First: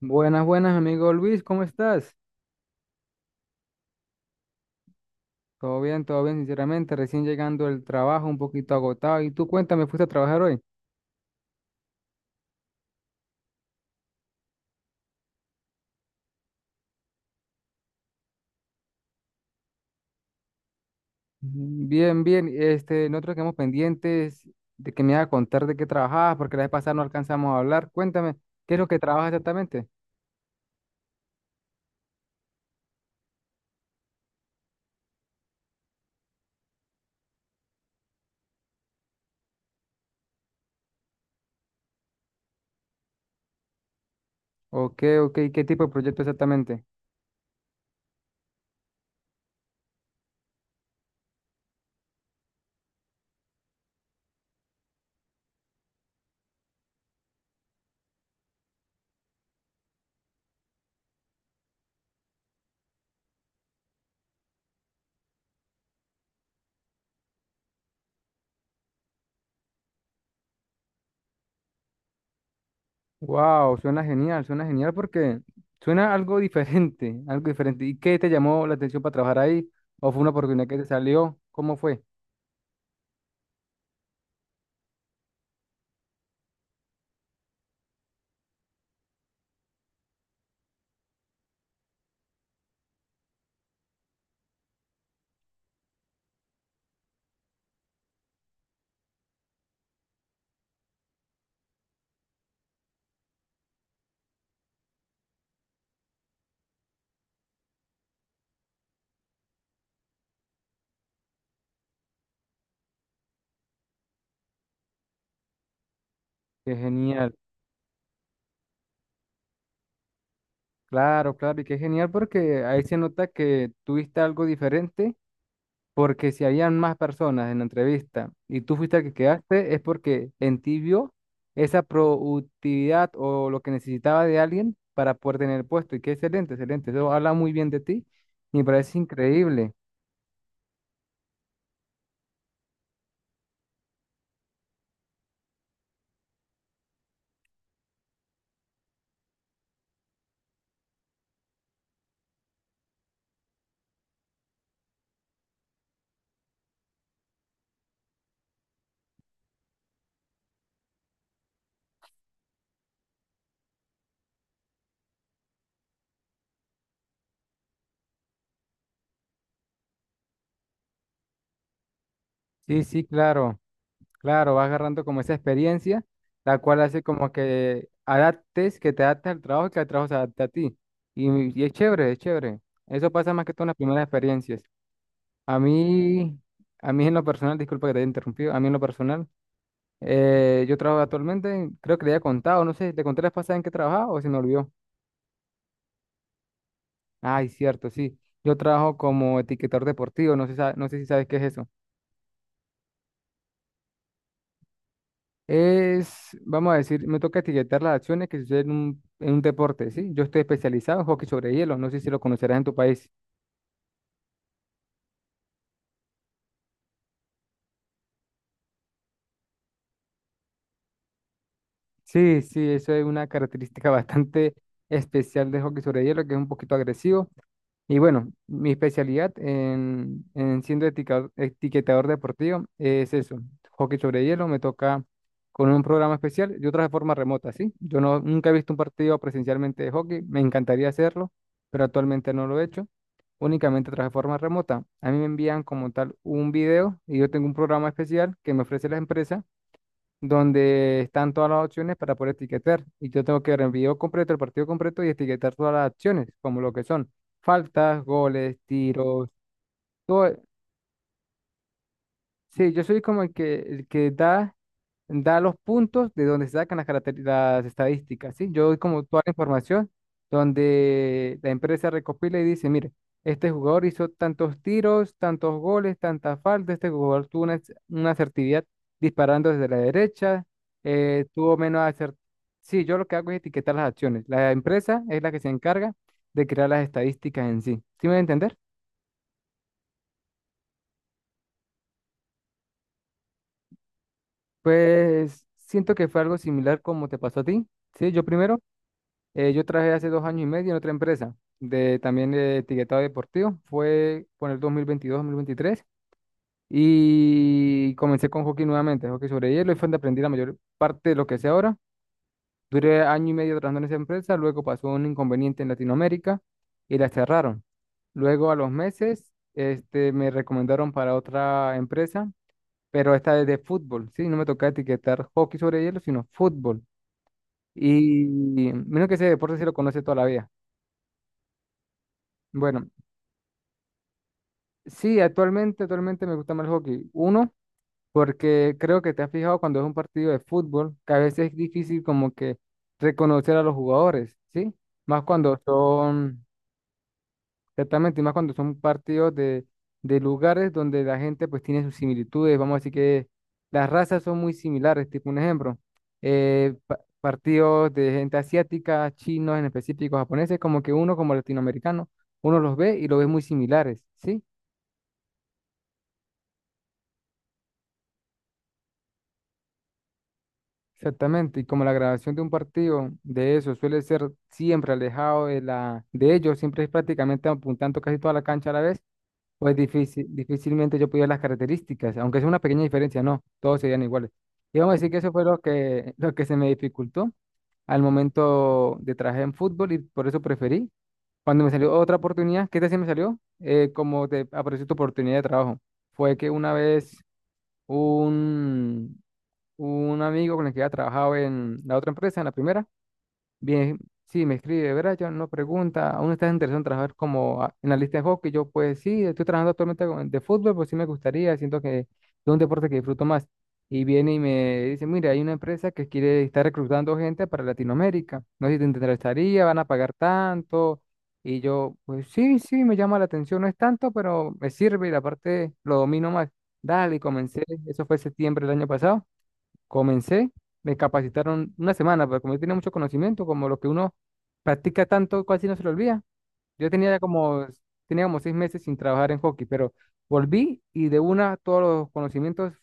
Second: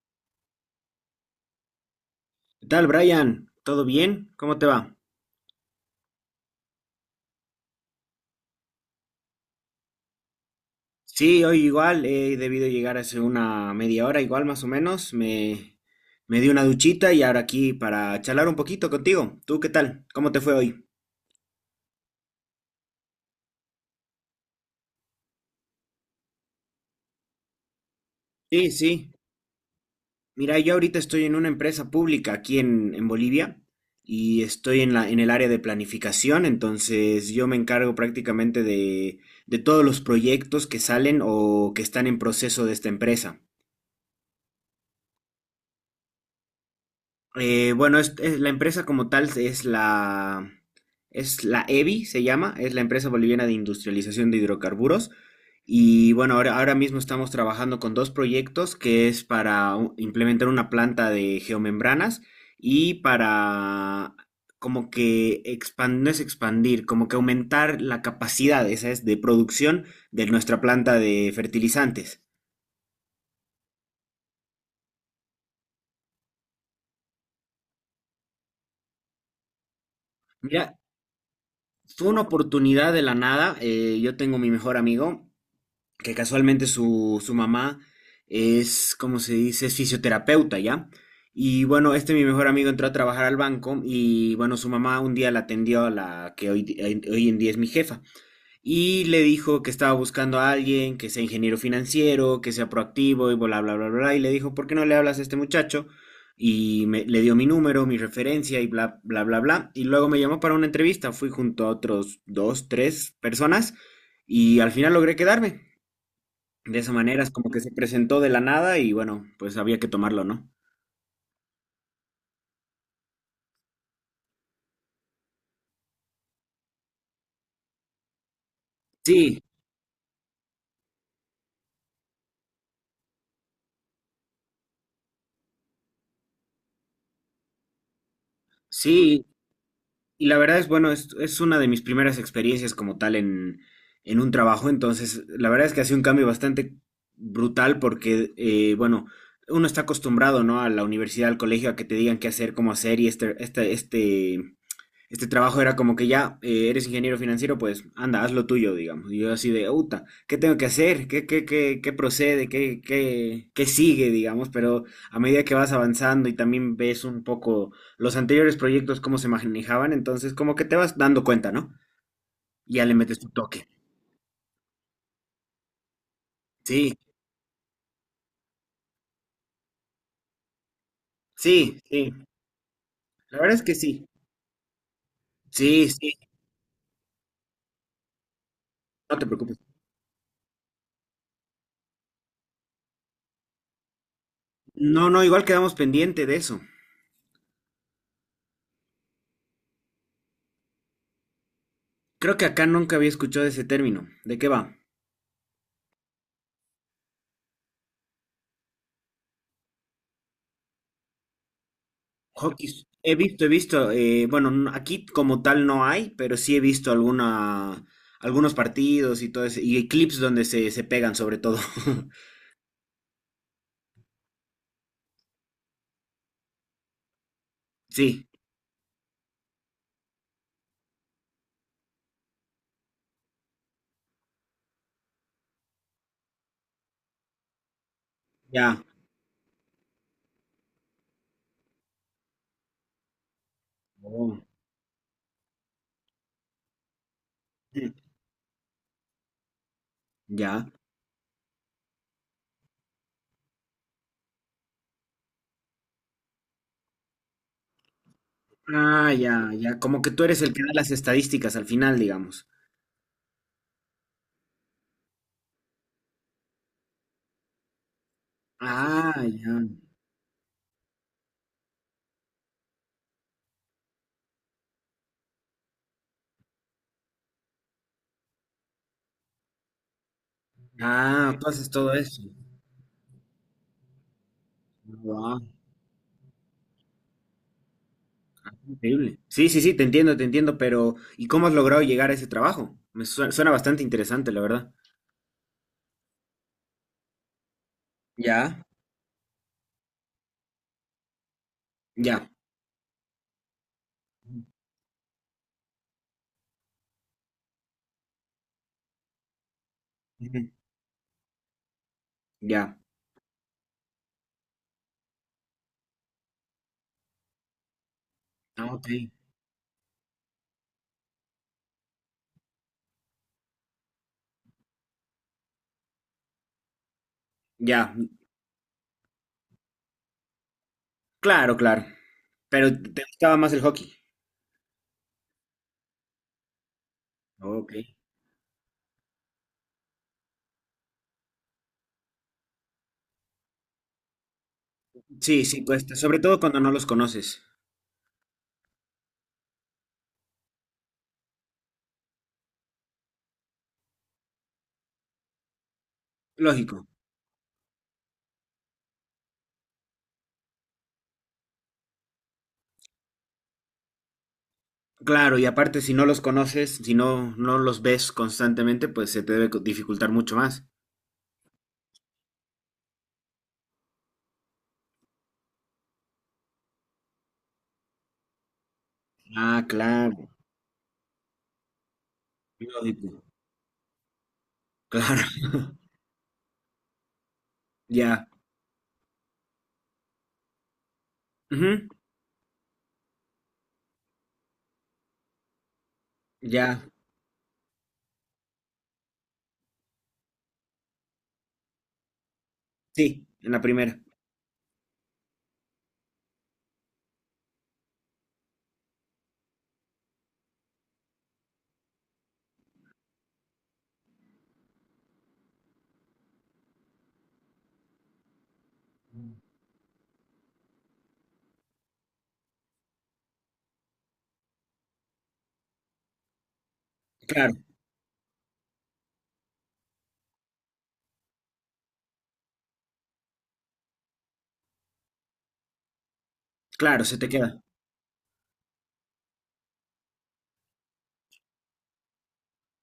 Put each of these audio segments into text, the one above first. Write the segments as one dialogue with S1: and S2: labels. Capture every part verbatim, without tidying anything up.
S1: Buenas, buenas, amigo Luis, ¿cómo estás?
S2: ¿Qué tal, Brian? ¿Todo bien? ¿Cómo te va?
S1: Todo bien, todo bien, sinceramente, recién llegando del trabajo, un poquito agotado. ¿Y tú cuéntame, fuiste a trabajar hoy?
S2: Sí, hoy igual he debido llegar hace una media hora, igual más o menos. Me, me di una duchita y ahora aquí para charlar un poquito contigo. ¿Tú qué tal? ¿Cómo te fue hoy?
S1: Mm, Bien, bien, este, nosotros quedamos pendientes de que me haga contar de qué trabajabas, porque la vez pasada no alcanzamos a hablar. Cuéntame,
S2: Sí,
S1: ¿qué es lo que
S2: sí.
S1: trabajas exactamente?
S2: Mira, yo ahorita estoy en una empresa pública aquí en, en Bolivia y estoy en la, en el área de planificación, entonces yo me encargo prácticamente de, de todos los proyectos que salen o que están en proceso de esta empresa.
S1: ¿O qué, o qué, qué tipo de proyecto exactamente?
S2: Eh, bueno, es- es- la empresa como tal es la, es la Evi, se llama, es la empresa boliviana de industrialización de hidrocarburos. Y bueno, ahora, ahora mismo estamos trabajando con dos proyectos que es para u- implementar una planta de geomembranas y para como que expandir, no es expandir, como que aumentar la capacidad, esa es, de producción de nuestra planta de fertilizantes.
S1: Wow, suena genial, suena genial porque suena algo diferente, algo diferente. ¿Y qué te llamó la atención para trabajar ahí? ¿O fue una oportunidad
S2: Mira,
S1: que te salió? ¿Cómo fue?
S2: fue una oportunidad de la nada. eh, yo tengo mi mejor amigo. Que casualmente su, su mamá es, como se dice? Es fisioterapeuta, ¿ya? Y bueno, este, mi mejor amigo entró a trabajar al banco y bueno, su mamá un día la atendió a la que hoy, di- hoy hoy en día es mi jefa y le dijo que estaba buscando a alguien que sea ingeniero financiero, que sea proactivo y bla, bla, bla, bla, y le dijo, ¿por qué no le hablas a este muchacho? Y me- le dio mi número, mi referencia y bla, bla, bla, bla. Y luego me llamó para una entrevista, fui junto a otros dos, tres personas y al final logré quedarme.
S1: Qué
S2: De esa manera es
S1: genial.
S2: como que se presentó de la nada y bueno, pues había que tomarlo, ¿no?
S1: Claro, claro, y qué genial porque ahí se nota que tuviste algo diferente, porque si habían más personas en la entrevista y tú fuiste el que
S2: Sí,
S1: quedaste, es porque en ti vio esa productividad o lo que necesitaba de alguien para poder tener el puesto. Y qué excelente, excelente. Eso habla muy bien de ti. Me parece
S2: sí,
S1: increíble.
S2: y la verdad es, bueno, es, es una de mis primeras experiencias como tal en, en un trabajo, entonces la verdad es que ha sido un cambio bastante brutal porque, eh, bueno, uno está acostumbrado, ¿no? A la universidad, al colegio, a que te digan qué hacer, cómo hacer y este, este, este este trabajo era como que ya, eh, eres ingeniero financiero, pues anda, haz lo tuyo, digamos. Y yo así de, puta, ¿qué tengo que hacer? ¿Qué, qué, qué, qué procede? ¿Qué, qué, qué sigue, digamos? Pero a medida que vas avanzando y también ves un poco los anteriores proyectos, cómo se manejaban, entonces como que te vas dando cuenta, ¿no? Y
S1: Sí,
S2: ya le
S1: sí,
S2: metes tu
S1: claro.
S2: toque.
S1: Claro, vas agarrando como esa experiencia, la cual
S2: Sí,
S1: hace como que adaptes, que te adaptes al trabajo y que el trabajo se adapte a ti. Y, y es
S2: sí, sí.
S1: chévere, es chévere. Eso pasa
S2: La
S1: más que
S2: verdad es
S1: todo en
S2: que
S1: las primeras
S2: sí.
S1: experiencias. A
S2: Sí, sí,
S1: mí, a mí en lo personal, disculpa que te haya interrumpido, a mí en lo
S2: no
S1: personal,
S2: te preocupes.
S1: eh, yo trabajo actualmente, creo que le había contado, no sé, ¿te conté la vez pasada en qué trabajaba o se me olvidó?
S2: No, no, igual quedamos pendiente de eso.
S1: Ay, cierto, sí. Yo trabajo como etiquetador deportivo, no sé, sa- no sé si sabes qué es eso.
S2: Creo que acá nunca había escuchado ese término. ¿De qué va?
S1: Es, vamos a decir, me toca etiquetar las acciones que suceden en un, en un deporte, ¿sí? Yo estoy especializado en hockey sobre hielo, no sé si lo conocerás en
S2: Hockey,
S1: tu país.
S2: he visto, he visto, eh, bueno, n- aquí como tal no hay, pero sí he visto alguna, algunos partidos y todo eso, y clips donde se, se pegan sobre todo.
S1: Sí, sí, eso es una característica bastante especial de hockey sobre hielo, que es un poquito agresivo. Y
S2: Sí,
S1: bueno, mi especialidad en, en siendo etica- etiquetador deportivo es eso, hockey sobre hielo, me toca con un programa especial y otra de forma remota, ¿sí? Yo no, nunca he visto un
S2: ya.
S1: partido presencialmente de hockey, me encantaría hacerlo, pero actualmente no lo he hecho, únicamente a través de forma
S2: Oh,
S1: remota. A mí me envían como tal un video y yo tengo un programa
S2: mm,
S1: especial que me ofrece la empresa
S2: ya.
S1: donde están todas las opciones para poder etiquetar. Y yo tengo que ver el video completo, el partido completo y etiquetar todas las acciones, como lo que son faltas, goles,
S2: Ah,
S1: tiros,
S2: ya, ya. Como que tú
S1: todo.
S2: eres el que da las estadísticas al final, digamos.
S1: Sí, yo soy como el que, el que da, da los puntos de donde se sacan las, caracter- las estadísticas, ¿sí? Yo doy como toda
S2: Ah,
S1: la
S2: ya.
S1: información donde la empresa recopila y dice, mire, este jugador hizo tantos tiros, tantos goles, tantas faltas, este jugador tuvo una, ac- una asertividad disparando desde la derecha, eh,
S2: Ah, tú
S1: tuvo
S2: haces
S1: menos
S2: todo
S1: asertividad.
S2: eso.
S1: Sí, yo lo que hago es etiquetar las acciones. La empresa es la que
S2: Wow,
S1: se encarga de crear las estadísticas en sí. ¿Sí me voy a entender?
S2: increíble. Sí, sí, sí, te entiendo, te entiendo, pero ¿y cómo has logrado llegar a ese trabajo? Me suena, suena bastante interesante, la verdad.
S1: Pues siento que fue algo similar como te pasó a ti. Sí, yo
S2: Ya.
S1: primero, eh, yo trabajé hace dos años y medio en otra empresa de
S2: Ya.
S1: también de etiquetado deportivo. Fue por el dos dos mil veintidós dos mil veintitrés y comencé con hockey nuevamente, hockey sobre hielo y fue donde aprendí la
S2: Ujú.
S1: mayor parte de lo que sé ahora.
S2: Ya.
S1: Duré año y medio trabajando en esa empresa, luego pasó un inconveniente en Latinoamérica y la cerraron. Luego a los
S2: Ah, ok.
S1: meses, este, me recomendaron para otra empresa pero esta vez de fútbol, sí, no me toca etiquetar hockey sobre hielo, sino fútbol.
S2: Ya,
S1: Y menos que ese deporte se lo conoce toda la vida.
S2: claro, claro. Pero
S1: Bueno,
S2: te gustaba más el hockey.
S1: sí, actualmente, actualmente me gusta más el hockey. Uno,
S2: Ok.
S1: porque creo que te has fijado cuando es un partido de fútbol, que a veces es difícil como que reconocer a los jugadores, ¿sí? Más
S2: Sí,
S1: cuando
S2: sí, cuesta, sobre todo
S1: son.
S2: cuando no los conoces.
S1: Exactamente, y más cuando son partidos de, de lugares donde la gente pues tiene sus similitudes, vamos a decir que las razas son muy similares, tipo un ejemplo, eh,
S2: Lógico.
S1: pa- partidos de gente asiática, chinos en específico, japoneses, como que uno como latinoamericano, uno los ve y los ve muy similares, ¿sí?
S2: Claro, y aparte si no los conoces, si no, no los ves constantemente, pues se te debe co- dificultar mucho más.
S1: Exactamente, y como la grabación de un partido de eso suele ser siempre alejado de la de ellos, siempre es prácticamente apuntando casi toda la cancha a la vez.
S2: Ah,
S1: Pues
S2: claro,
S1: difícil, difícilmente yo pudiera las características, aunque sea una pequeña diferencia,
S2: lógico.
S1: no, todos serían iguales. Y vamos a decir que
S2: Claro.
S1: eso fue lo que, lo que se me dificultó al
S2: Ya.
S1: momento de trabajar en fútbol y por eso preferí. Cuando me
S2: Ujú,
S1: salió otra oportunidad, ¿qué tal si me salió? Eh, como te apareció tu oportunidad de trabajo. Fue que una
S2: ya.
S1: vez un, un amigo con el que había trabajado en la otra empresa, en la primera.
S2: Sí, en la
S1: Bien,
S2: primera.
S1: sí, me escribe Brian, no pregunta, ¿aún estás interesado en trabajar como a- analista de hockey? Yo, pues sí, estoy trabajando actualmente con- de fútbol, pues sí me gustaría, siento que es un deporte que disfruto más. Y viene y me dice, mira, hay una empresa que quiere estar reclutando gente para Latinoamérica, no sé si te interesaría, van a pagar tanto. Y yo, pues sí, sí, me llama la atención, no es tanto, pero me sirve y la parte lo domino más. Dale, y
S2: Claro,
S1: comencé, eso fue septiembre del año pasado. Comencé, me capacitaron una semana, pero como yo tenía mucho conocimiento, como lo que uno practica tanto, casi no se lo olvida. Yo
S2: claro,
S1: tenía
S2: se
S1: ya
S2: te queda.
S1: como, tenía como seis meses sin trabajar en hockey, pero volví y de una todos los conocimientos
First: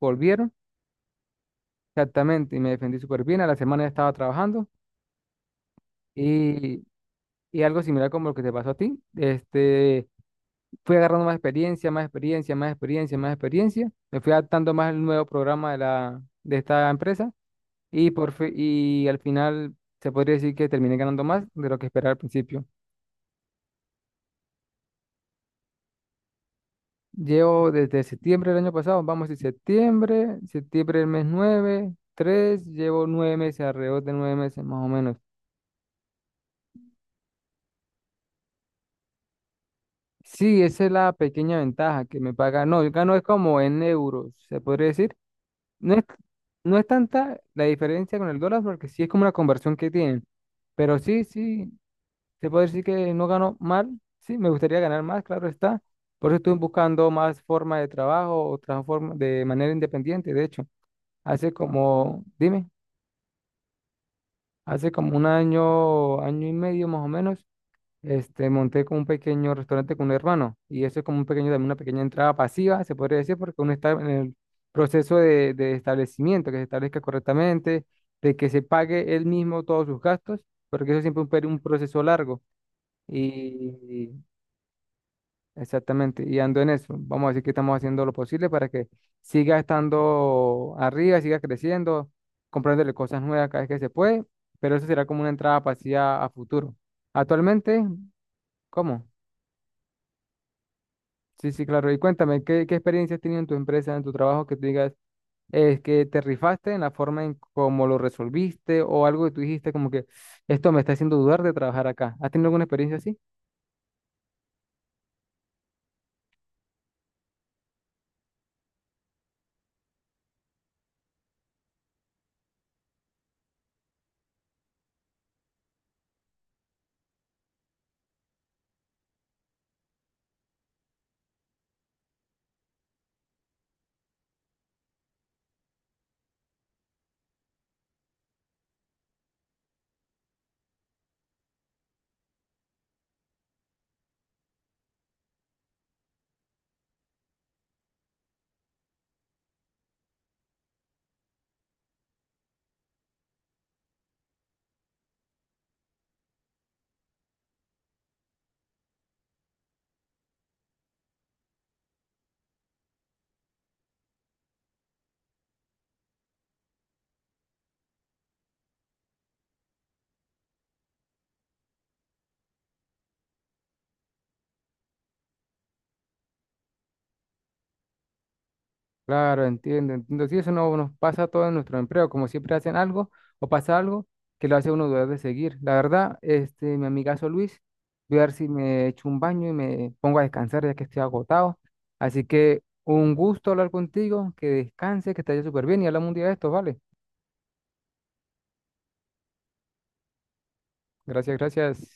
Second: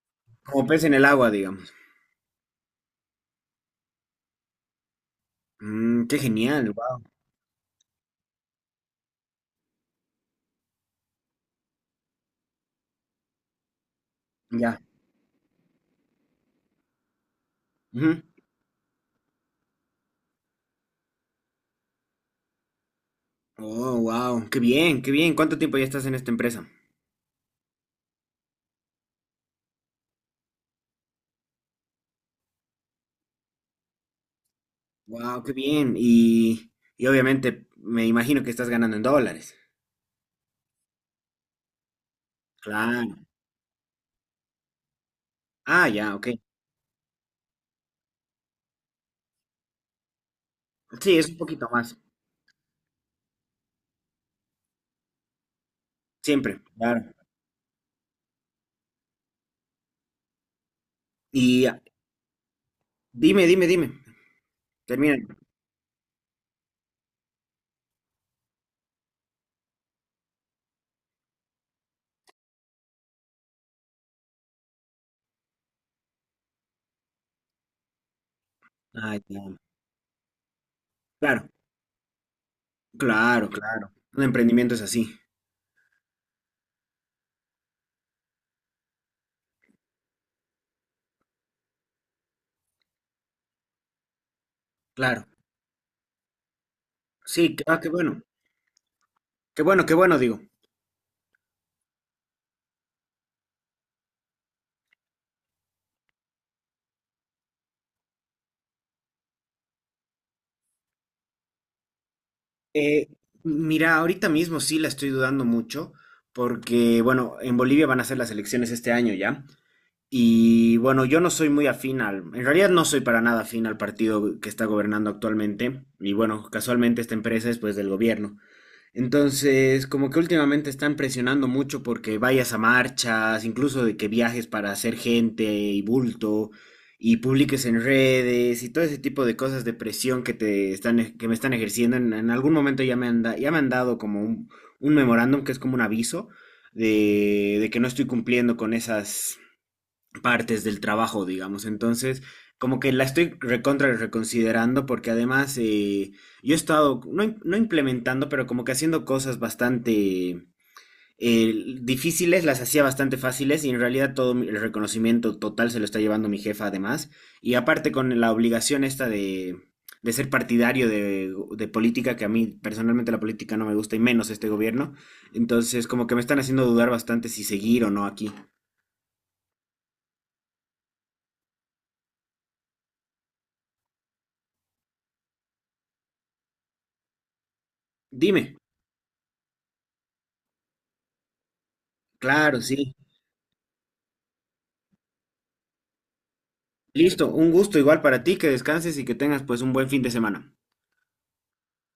S1: volvieron
S2: Como pez en el agua, digamos.
S1: exactamente y me defendí súper bien. A la semana ya estaba trabajando
S2: Mm, qué genial,
S1: y,
S2: wow.
S1: y algo similar como lo que te pasó a ti. Este, fui agarrando más experiencia, más experiencia, más experiencia, más experiencia. Me fui adaptando
S2: Ya.
S1: más al nuevo programa de la, de esta empresa y,
S2: Ujú.
S1: por fi- y al final se podría decir que terminé ganando más de lo que esperaba al principio.
S2: Oh, wow. Qué bien, qué bien. ¿Cuánto tiempo ya estás en esta empresa?
S1: Llevo desde septiembre del año pasado, vamos a septiembre, septiembre del mes nueve, tres llevo nueve meses, alrededor de nueve meses más o menos.
S2: Wow, qué bien. Y, y obviamente me imagino que estás ganando en dólares.
S1: Sí, esa es la pequeña ventaja que me paga. No, yo gano es
S2: Claro.
S1: como en euros, se podría decir.
S2: Ah,
S1: No es,
S2: ya, ok.
S1: no es tanta la diferencia con el dólar porque sí es como una conversión que tienen. Pero
S2: Sí,
S1: sí,
S2: es un poquito
S1: sí,
S2: más.
S1: se puede decir que no gano mal, sí, me gustaría ganar más, claro está. Por eso estoy
S2: Siempre, claro.
S1: buscando más formas de trabajo o transforma de manera independiente. De hecho, hace
S2: Y ah,
S1: como, dime,
S2: dime, dime, dime.
S1: hace
S2: Termina.
S1: como un año, año y medio más o menos, este, monté como un pequeño restaurante con un hermano. Y eso es como un pequeño, también una pequeña entrada pasiva, se podría decir, porque uno está en el proceso de, de establecimiento, que se establezca correctamente, de que se pague
S2: Ah,
S1: él
S2: ya.
S1: mismo todos sus gastos, porque eso siempre es un, per-
S2: Claro,
S1: un proceso largo.
S2: claro, claro.
S1: Y
S2: Un emprendimiento es así.
S1: exactamente, y ando en eso. Vamos a decir que estamos haciendo lo posible para que siga estando arriba, siga creciendo, comprándole cosas nuevas cada vez que se puede, pero eso será como
S2: Claro.
S1: una entrada pasiva a futuro.
S2: Sí, qué, ah,
S1: Actualmente,
S2: qué bueno.
S1: ¿cómo?
S2: Qué bueno, qué bueno, digo.
S1: Sí, sí, claro. Y cuéntame, ¿qué, qué experiencia has tenido en tu empresa, en tu trabajo, que tú digas, es que te rifaste en la forma en cómo lo resolviste o algo que tú dijiste como que esto me está haciendo dudar de trabajar acá? ¿Has tenido alguna experiencia
S2: Eh,
S1: así?
S2: mira, ahorita mismo sí la estoy dudando mucho porque, bueno, en Bolivia van a ser las elecciones este año, ¿ya? Y bueno, yo no soy muy afín al, en realidad no soy para nada afín al partido que está gobernando actualmente. Y bueno, casualmente esta empresa es pues del gobierno. Entonces, como que últimamente están presionando mucho porque vayas a marchas, incluso de que viajes para hacer gente y bulto y publiques en redes y todo ese tipo de cosas de presión que te están, ej- que me están ejerciendo. En, en algún momento ya me han, da- ya me han dado como un, un memorándum que es como un aviso de, de que no estoy cumpliendo con esas partes del trabajo, digamos. Entonces, como que la estoy recontra reconsiderando porque además eh, yo he estado, no, im- no implementando, pero como que haciendo cosas bastante eh, difíciles, las hacía bastante fáciles y en realidad todo mi- el reconocimiento total se lo está llevando mi jefa además. Y aparte con la obligación esta de, de ser partidario de, de política, que a mí personalmente la política no me gusta y menos este gobierno. Entonces, como que me están haciendo dudar bastante si seguir o no aquí.
S1: Claro, entiendo, entiendo. Sí, eso no nos pasa a todos en nuestro empleo, como siempre hacen algo o pasa algo que lo hace uno dudar de seguir. La verdad, este, mi amigazo Luis, voy a ver si
S2: Dime.
S1: me echo un baño y me pongo a descansar ya que estoy agotado. Así que
S2: Claro, sí.
S1: un gusto hablar contigo, que descanse, que te vaya súper bien y hablamos un día de esto, ¿vale?
S2: Listo, un gusto igual para ti, que descanses y que tengas pues un buen fin de semana.
S1: Gracias, gracias.